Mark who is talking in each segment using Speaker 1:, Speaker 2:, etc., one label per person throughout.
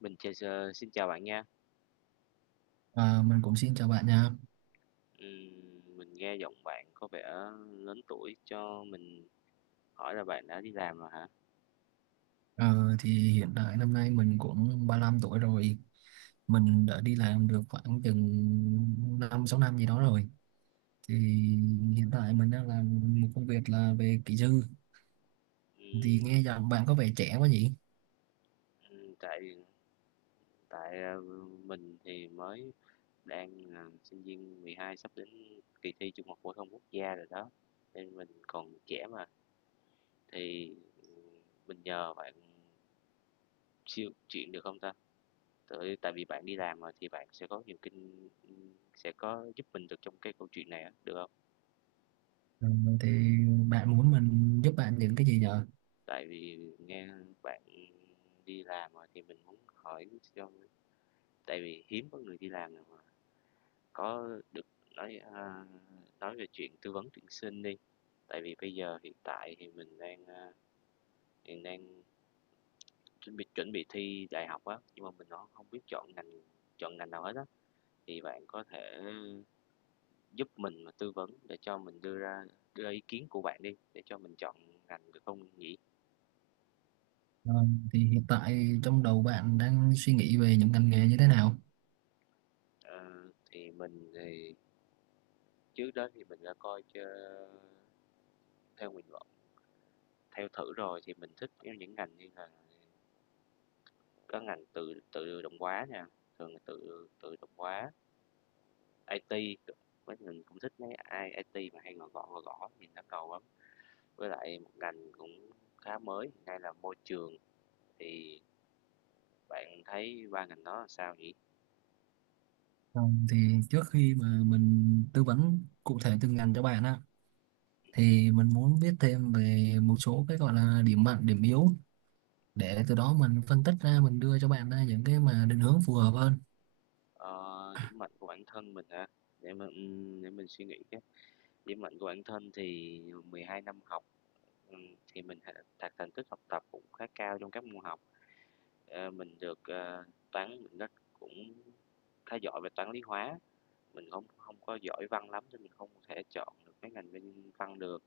Speaker 1: Mình chào xin chào bạn nha.
Speaker 2: À, mình cũng xin chào bạn nha.
Speaker 1: Ừm, mình nghe giọng bạn có vẻ lớn tuổi, cho mình hỏi là bạn đã đi làm rồi hả?
Speaker 2: Ờ, thì hiện tại năm nay mình cũng 35 tuổi rồi. Mình đã đi làm được khoảng chừng 5-6 năm gì đó rồi. Thì hiện tại mình đang làm một công việc là về kỹ sư. Thì
Speaker 1: Ừm,
Speaker 2: nghe giọng bạn có vẻ trẻ quá nhỉ?
Speaker 1: tại tại, ờ, mình thì mới đang là sinh viên 12 sắp đến kỳ thi Trung học phổ thông quốc gia rồi đó, nên mình còn trẻ mà, thì, ừm, mình nhờ bạn siêu chuyện được không ta? Tại tại vì bạn đi làm mà thì bạn sẽ có nhiều kinh sẽ có giúp mình được trong cái câu chuyện này á, được không?
Speaker 2: Ờ, thì bạn muốn mình giúp bạn những cái gì nhờ?
Speaker 1: Tại vì nghe bạn đi làm rồi thì mình muốn hỏi cho tại vì hiếm có người đi làm nào mà có được nói à, nói về chuyện tư vấn tuyển sinh đi. Tại vì bây giờ hiện tại thì mình hiện đang chuẩn bị thi đại học á, nhưng mà mình nó không biết chọn ngành nào hết á. Thì bạn có thể giúp mình mà tư vấn để cho mình đưa ra ý kiến của bạn đi để cho mình chọn ngành được không nhỉ?
Speaker 2: Ờ, thì hiện tại trong đầu bạn đang suy nghĩ về những ngành nghề như thế nào?
Speaker 1: Ờ, thì mình thì trước đó thì mình đã coi chơ theo nguyện vọng theo thử rồi thì mình thích theo những ngành như là có ngành tự tự động hóa nha, thường là tự tự động hóa, IT, với mình cũng thích mấy ai IT mà hay gõ gõ nhìn nó cầu lắm. Với lại một ngành cũng khá mới hiện nay là môi trường thì bạn thấy ba ngành đó là sao nhỉ?
Speaker 2: Ờ, thì trước khi mà mình tư vấn cụ thể từng ngành cho bạn á, thì mình muốn biết thêm về một số cái gọi là điểm mạnh điểm yếu, để từ đó mình phân tích ra mình đưa cho bạn ra những cái mà định hướng phù hợp hơn.
Speaker 1: Ờ, điểm mạnh của bản thân mình hả? Để mình, để mình suy nghĩ cái. Điểm mạnh của bản thân thì 12 năm học thì mình th đạt thành tích học tập cũng khá cao trong các môn học, ờ, mình được, ờ, toán mình rất cũng khá giỏi về toán, lý, hóa, mình không không có giỏi văn lắm nên mình không thể chọn được cái ngành bên văn được.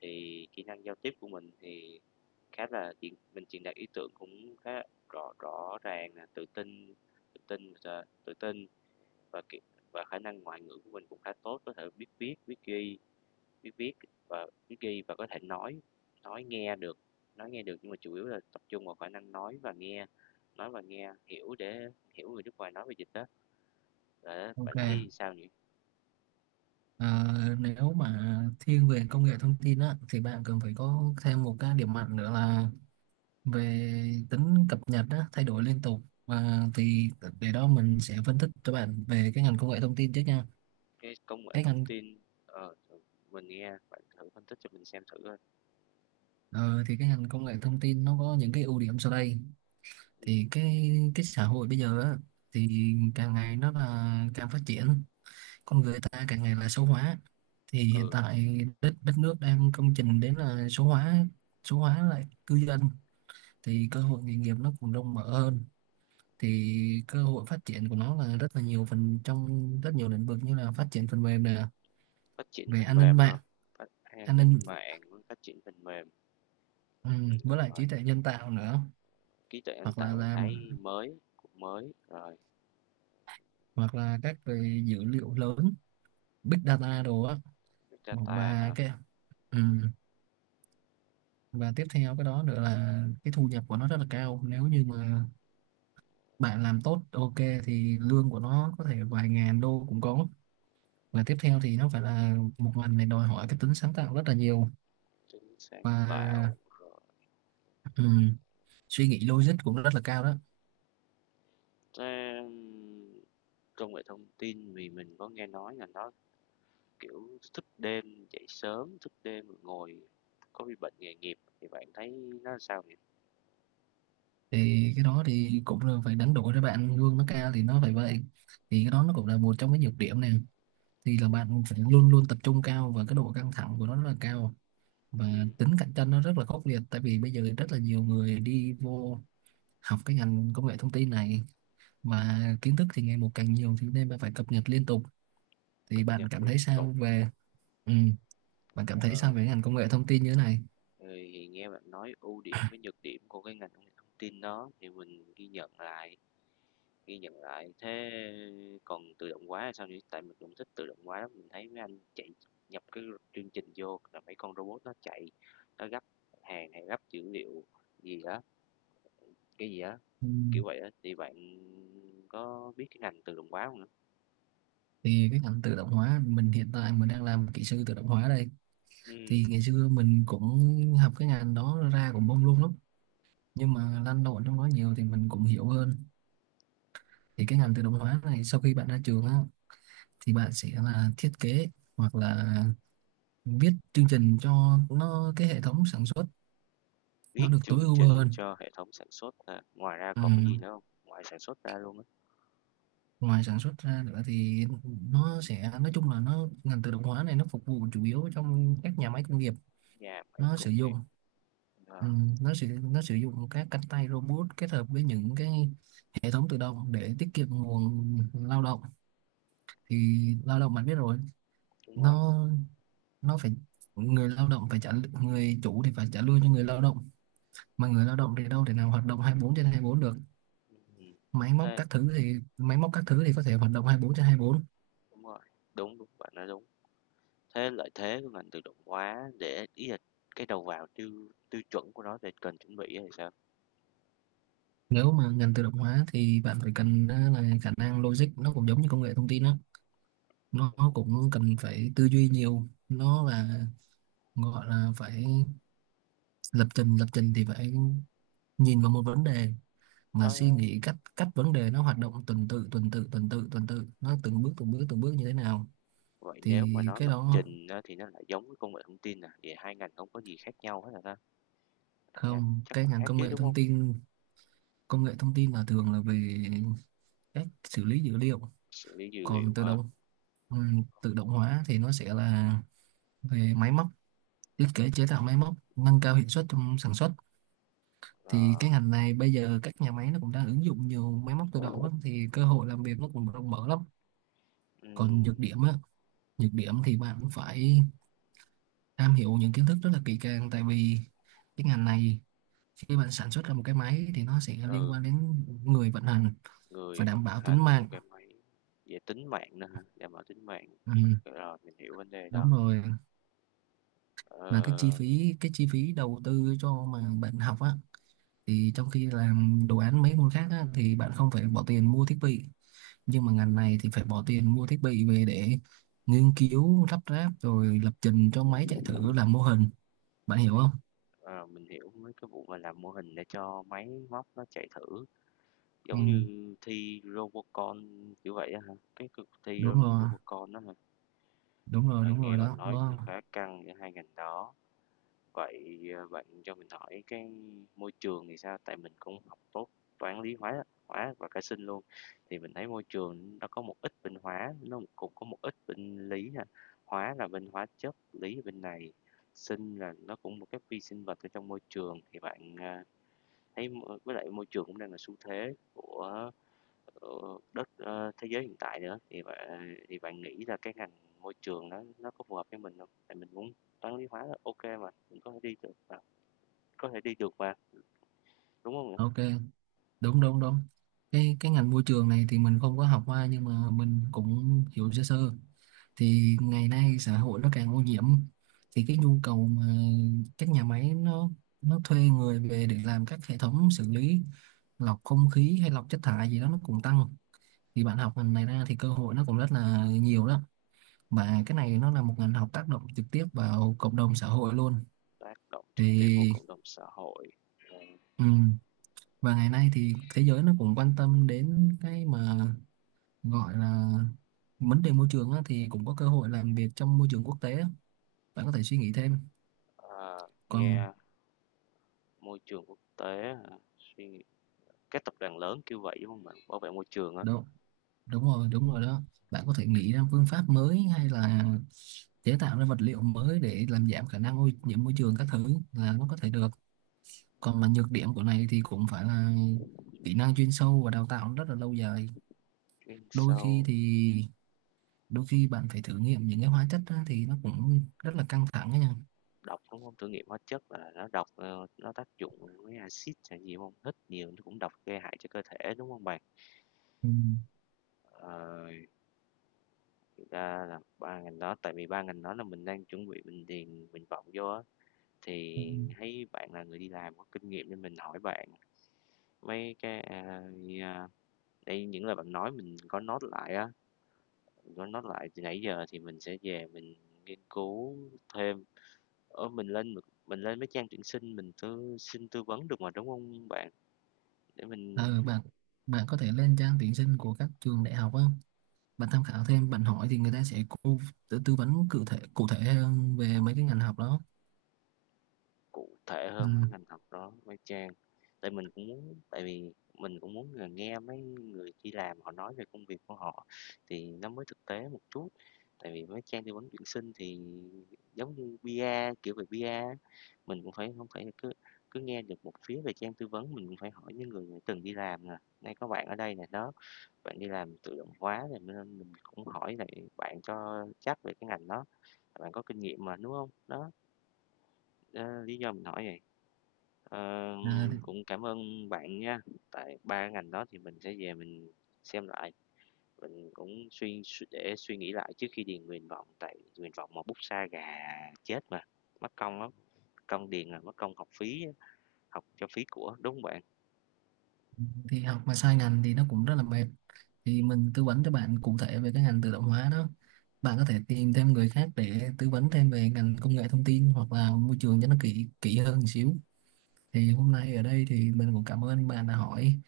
Speaker 1: Thì kỹ năng giao tiếp của mình thì khá là chuyện mình truyền đạt ý tưởng cũng khá rõ rõ ràng nè, tự tin và, kỹ và khả năng ngoại ngữ của mình cũng khá tốt, có thể biết viết, biết viết biết ghi và có thể nói nghe được nói nghe được nhưng mà chủ yếu là tập trung vào khả năng nói và nghe hiểu để hiểu người nước ngoài nói về dịch đó để
Speaker 2: Ok.
Speaker 1: bạn thấy sao nhỉ?
Speaker 2: À, nếu mà thiên về công nghệ thông tin á thì bạn cần phải có thêm một cái điểm mạnh nữa là về tính cập nhật á, thay đổi liên tục, và thì để đó mình sẽ phân tích cho bạn về cái ngành công nghệ thông tin trước nha.
Speaker 1: Cái công nghệ
Speaker 2: cái
Speaker 1: thông
Speaker 2: ngành
Speaker 1: tin, ờ, mình nghe bạn thử phân tích cho mình xem thử coi.
Speaker 2: ờ, thì cái ngành công nghệ thông tin nó có những cái ưu điểm sau đây.
Speaker 1: ừ,
Speaker 2: Thì cái xã hội bây giờ á, thì càng ngày nó là càng phát triển, con người ta càng ngày là số hóa. Thì hiện
Speaker 1: ừ
Speaker 2: tại đất đất nước đang công trình đến là số hóa, số hóa lại cư dân. Thì cơ hội nghề nghiệp nó cũng rộng mở hơn. Thì cơ hội phát triển của nó là rất là nhiều phần trong rất nhiều lĩnh vực, như là phát triển phần mềm nè,
Speaker 1: Phát triển
Speaker 2: về
Speaker 1: phần
Speaker 2: an ninh
Speaker 1: mềm
Speaker 2: mạng,
Speaker 1: hả? An
Speaker 2: an ninh
Speaker 1: ninh mạng với phát triển phần mềm.
Speaker 2: ừ,
Speaker 1: ừ,
Speaker 2: với lại
Speaker 1: Rồi,
Speaker 2: trí tuệ nhân tạo nữa,
Speaker 1: trí tuệ nhân
Speaker 2: hoặc là
Speaker 1: tạo mình
Speaker 2: làm
Speaker 1: thấy mới rồi.
Speaker 2: hoặc là các về dữ liệu lớn, big data đồ á.
Speaker 1: Data
Speaker 2: Và
Speaker 1: hả?
Speaker 2: cái ừ. Và tiếp theo cái đó nữa là cái thu nhập của nó rất là cao, nếu như mà bạn làm tốt, ok, thì lương của nó có thể vài ngàn đô cũng có. Và tiếp theo thì nó phải là một ngành này đòi hỏi cái tính sáng tạo rất là nhiều,
Speaker 1: Tính sáng
Speaker 2: và
Speaker 1: tạo rồi.
Speaker 2: ừm, suy nghĩ logic cũng rất là cao đó.
Speaker 1: Thế, công nghệ thông tin vì mình có nghe nói là nó, kiểu, thức đêm, dậy sớm, thức đêm rồi ngồi có bị bệnh nghề nghiệp thì bạn thấy nó sao nhỉ?
Speaker 2: Thì cái đó thì cũng là phải đánh đổi, cho bạn lương nó cao thì nó phải vậy. Thì cái đó nó cũng là một trong cái nhược điểm này, thì là
Speaker 1: Nhật,
Speaker 2: bạn phải luôn luôn tập trung cao và cái độ căng thẳng của nó rất là cao, và
Speaker 1: ừm,
Speaker 2: tính cạnh tranh nó rất là khốc liệt, tại vì bây giờ rất là nhiều người đi vô học cái ngành công nghệ thông tin này, mà kiến thức thì ngày một càng nhiều thì nên bạn phải cập nhật liên tục. thì
Speaker 1: cập
Speaker 2: bạn
Speaker 1: nhật
Speaker 2: cảm
Speaker 1: liên
Speaker 2: thấy
Speaker 1: tục,
Speaker 2: sao về ừ, bạn cảm thấy
Speaker 1: ờ,
Speaker 2: sao về ngành công nghệ thông tin như thế này?
Speaker 1: thì nghe bạn nói ưu điểm với nhược điểm của cái ngành công nghệ thông tin đó thì mình ghi nhận lại, ghi nhận lại. Thế còn tự động hóa là sao nhỉ? Tại mình cũng thích tự động hóa lắm, mình thấy mấy anh chạy nhập cái chương trình vô là mấy con robot nó chạy, nó gấp hàng hay gấp dữ liệu gì đó, cái gì đó.
Speaker 2: Ừ.
Speaker 1: Kiểu vậy á, thì bạn có biết cái ngành tự động hóa không nữa?
Speaker 2: Thì cái ngành tự động hóa, mình hiện tại mình đang làm kỹ sư tự động hóa đây. Thì
Speaker 1: Ừm,
Speaker 2: ngày xưa mình cũng học cái ngành đó ra cũng bông luôn lắm, nhưng mà lăn lộn trong đó nhiều thì mình cũng hiểu hơn. Thì cái ngành tự động hóa này sau khi bạn ra trường á thì bạn sẽ là thiết kế, hoặc là viết chương trình cho nó cái hệ thống sản xuất
Speaker 1: viết
Speaker 2: nó được tối
Speaker 1: chương
Speaker 2: ưu
Speaker 1: trình
Speaker 2: hơn.
Speaker 1: cho hệ thống sản xuất à? Ngoài ra
Speaker 2: Ừ.
Speaker 1: còn cái gì nữa không? Ngoài sản xuất ra luôn á,
Speaker 2: Ngoài sản xuất ra nữa thì nó sẽ nói chung là nó, ngành tự động hóa này nó phục vụ chủ yếu trong các nhà máy công nghiệp.
Speaker 1: nhà máy
Speaker 2: Nó
Speaker 1: công
Speaker 2: sử dụng
Speaker 1: nghiệp, ờ,
Speaker 2: ừ, nó sử dụng các cánh tay robot kết hợp với những cái hệ thống tự động để tiết kiệm nguồn lao động. Thì lao động bạn biết rồi,
Speaker 1: đúng rồi,
Speaker 2: nó nó phải người lao động phải trả, người chủ thì phải trả lương cho người lao động, mà người lao động thì đâu thể nào hoạt động 24/24 được.
Speaker 1: ừm,
Speaker 2: Máy móc
Speaker 1: thế
Speaker 2: các thứ thì máy móc các thứ thì có thể hoạt động 24/24.
Speaker 1: đúng rồi, đúng, đúng, bạn nói đúng. Thế lợi thế của ngành tự động hóa để ý là cái đầu vào tiêu tiêu chuẩn của nó để cần chuẩn bị á sao?
Speaker 2: Nếu mà ngành tự động hóa thì bạn phải cần á, là khả năng logic nó cũng giống như công nghệ thông tin đó, nó cũng cần phải tư duy nhiều. Nó là gọi là phải lập trình, thì phải nhìn vào một vấn đề mà suy
Speaker 1: Nó
Speaker 2: nghĩ cách cách vấn đề nó hoạt động tuần tự tuần tự tuần tự tuần tự, nó từng bước từng bước từng bước như thế nào.
Speaker 1: vậy nếu
Speaker 2: Thì
Speaker 1: mà nó
Speaker 2: cái
Speaker 1: lập
Speaker 2: đó
Speaker 1: trình á thì nó lại giống với công nghệ thông tin à? Vậy hai ngành không có gì khác nhau hết rồi ta? Hai ngành
Speaker 2: không.
Speaker 1: chắc
Speaker 2: Cái
Speaker 1: là
Speaker 2: ngành
Speaker 1: khác
Speaker 2: công
Speaker 1: chứ,
Speaker 2: nghệ
Speaker 1: đúng
Speaker 2: thông
Speaker 1: không?
Speaker 2: tin Công nghệ thông tin là thường là về cách xử lý dữ liệu.
Speaker 1: Xử lý dữ
Speaker 2: Còn
Speaker 1: liệu
Speaker 2: tự
Speaker 1: ha.
Speaker 2: động ừ, Tự động hóa thì nó sẽ là về máy móc, thiết kế chế tạo máy móc nâng cao hiệu suất trong sản xuất. Thì
Speaker 1: Ờ,
Speaker 2: cái ngành này bây giờ các nhà máy nó cũng đang ứng dụng nhiều máy móc tự động á, thì cơ hội làm việc nó cũng rộng mở lắm. Còn
Speaker 1: ừm,
Speaker 2: nhược điểm á Nhược điểm thì bạn cũng phải am hiểu những kiến thức rất là kỹ càng, tại vì cái ngành này khi bạn sản xuất ra một cái máy thì nó sẽ liên
Speaker 1: ừ,
Speaker 2: quan đến người vận hành, phải
Speaker 1: người vận
Speaker 2: đảm bảo tính
Speaker 1: hành của
Speaker 2: mạng.
Speaker 1: cái máy về tính mạng nữa hả? Đảm bảo tính mạng,
Speaker 2: Ừ,
Speaker 1: ok, rồi mình hiểu vấn đề
Speaker 2: đúng
Speaker 1: đó.
Speaker 2: rồi. Mà cái chi
Speaker 1: Ờ,
Speaker 2: phí cái chi phí đầu tư cho mà bạn học á, thì trong khi làm đồ án mấy môn khác á, thì bạn không phải bỏ tiền mua thiết bị, nhưng mà ngành này thì phải bỏ tiền mua thiết bị về để nghiên cứu lắp ráp rồi lập trình cho máy chạy thử làm mô hình, bạn hiểu
Speaker 1: mấy
Speaker 2: không?
Speaker 1: mình hiểu mấy cái vụ mà làm mô hình để cho máy móc nó chạy thử,
Speaker 2: Ừ,
Speaker 1: giống như thi Robocon kiểu vậy á hả? Cái cuộc thi
Speaker 2: đúng
Speaker 1: đúng
Speaker 2: rồi,
Speaker 1: Robocon đó hả?
Speaker 2: đúng rồi,
Speaker 1: Ờ,
Speaker 2: đúng rồi
Speaker 1: nghe bạn
Speaker 2: đó
Speaker 1: nói cũng
Speaker 2: đó.
Speaker 1: khá căng giữa hai ngành đó. Bạn cho mình hỏi cái môi trường thì sao? Tại mình cũng học tốt toán, lý, hóa hóa và cả sinh luôn, thì mình thấy môi trường nó có một ít bên hóa, nó cũng có một ít bên lý nè. Hóa là bên hóa chất, lý là bên này, sinh là nó cũng một cái vi sinh vật ở trong môi trường, thấy m với lại môi trường cũng đang là xu thế của thế giới hiện tại nữa, thì bạn nghĩ là cái ngành môi trường nó có phù hợp với mình không? Tại mình muốn toán, lý, hóa là ô mà, mình có thể đi được mà, đúng không nè?
Speaker 2: Ok, đúng, đúng, đúng. Cái ngành môi trường này thì mình không có học qua, nhưng mà mình cũng hiểu sơ sơ. Thì ngày nay xã hội nó càng ô nhiễm, thì cái nhu cầu mà các nhà máy nó thuê người về để làm các hệ thống xử lý, lọc không khí hay lọc chất thải gì đó, nó cũng tăng. Thì bạn học ngành này ra thì cơ hội nó cũng rất là nhiều đó. Và cái này nó là một ngành học tác động trực tiếp vào cộng đồng xã hội luôn.
Speaker 1: Tác động trực tiếp vào
Speaker 2: Thì
Speaker 1: cộng đồng xã hội, rồi,
Speaker 2: ừm, và ngày nay thì thế giới nó cũng quan tâm đến cái mà gọi là vấn đề môi trường á, thì cũng có cơ hội làm việc trong môi trường quốc tế á. Bạn có thể suy nghĩ thêm.
Speaker 1: ờ,
Speaker 2: còn
Speaker 1: nghe môi trường quốc tế à, suy nghĩ các tập đoàn lớn kêu vậy, đúng không bạn? Bảo vệ môi trường á,
Speaker 2: Đúng, đúng rồi, đúng rồi đó. Bạn có thể nghĩ ra phương pháp mới, hay là chế tạo ra vật liệu mới để làm giảm khả năng ô nhiễm môi trường các thứ, là nó có thể được. Còn mà nhược điểm của này thì cũng phải là kỹ năng chuyên sâu và đào tạo rất là lâu dài.
Speaker 1: chuyên
Speaker 2: đôi khi
Speaker 1: sâu
Speaker 2: thì Đôi khi bạn phải thử nghiệm những cái hóa chất á, thì nó cũng rất là căng thẳng ấy nha.
Speaker 1: độc, đúng không? Thử nghiệm hóa chất là nó độc, nó tác dụng với axit hay gì không? Hít nhiều nó cũng độc gây hại cho cơ thể, đúng không bạn?
Speaker 2: Ừ.
Speaker 1: Ờ, thực ra là 3 ngành đó tại vì 3 ngành đó là mình đang chuẩn bị mình điền nguyện vọng vô á,
Speaker 2: Ừ.
Speaker 1: thì thấy bạn là người đi làm có kinh nghiệm nên mình hỏi bạn mấy cái, a, đây, những lời bạn nói mình có note lại á, mình có note lại từ nãy giờ thì mình sẽ về mình nghiên cứu thêm. Ở mình lên Mình lên mấy trang tuyển sinh mình tư vấn được mà, đúng không bạn? Để mình
Speaker 2: Ờ, bạn bạn có thể lên trang tuyển sinh của các trường đại học á, bạn tham khảo thêm, bạn hỏi thì người ta sẽ tư vấn cụ thể hơn về mấy cái ngành học đó.
Speaker 1: cụ thể
Speaker 2: Ừ.
Speaker 1: hơn với ngành học đó với Trang. Tại mình cũng muốn tại vì mình cũng muốn là nghe mấy người đi làm họ nói về công việc của họ thì nó mới thực tế một chút. Tại vì với Trang tư vấn tuyển sinh thì giống như PR, kiểu về PR, á, mình cũng phải không phải cứ cứ nghe được một phía về Trang tư vấn mình cũng phải hỏi những người đã từng đi làm nè. Nay có bạn ở đây nè đó, bạn đi làm tự động hóa rồi nên mình cũng hỏi lại bạn cho chắc về cái ngành đó, bạn có kinh nghiệm mà đúng không? Đó, ờ, lý do mình hỏi vậy. Ờ,
Speaker 2: À,
Speaker 1: cũng cảm ơn bạn nha. Tại 3 ngành đó thì mình sẽ về mình xem lại, mình cũng suy suy để suy nghĩ lại trước khi điền nguyện vọng tại nguyện vọng mà bút sa gà chết mà, mất công lắm, công điền là mất công học phí, á, học cho phí của, đúng không bạn?
Speaker 2: thì học mà sai ngành thì nó cũng rất là mệt. Thì mình tư vấn cho bạn cụ thể về cái ngành tự động hóa đó, bạn có thể tìm thêm người khác để tư vấn thêm về ngành công nghệ thông tin hoặc là môi trường cho nó kỹ kỹ hơn một xíu. Thì hôm nay ở đây thì mình cũng cảm ơn bạn đã hỏi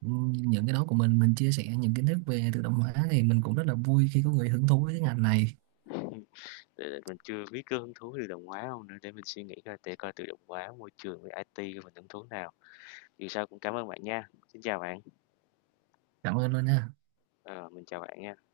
Speaker 2: những cái đó của Mình chia sẻ những kiến thức về tự động hóa thì mình cũng rất là vui khi có người hứng thú với cái ngành này.
Speaker 1: Để mình chưa biết cái hứng thú tự động hóa không nữa để mình suy nghĩ coi để coi tự động hóa môi trường với IT của mình hứng thú nào. Dù sao cũng cảm ơn bạn nha. Xin chào bạn.
Speaker 2: Cảm ơn luôn nha.
Speaker 1: Ờ, mình chào bạn nha.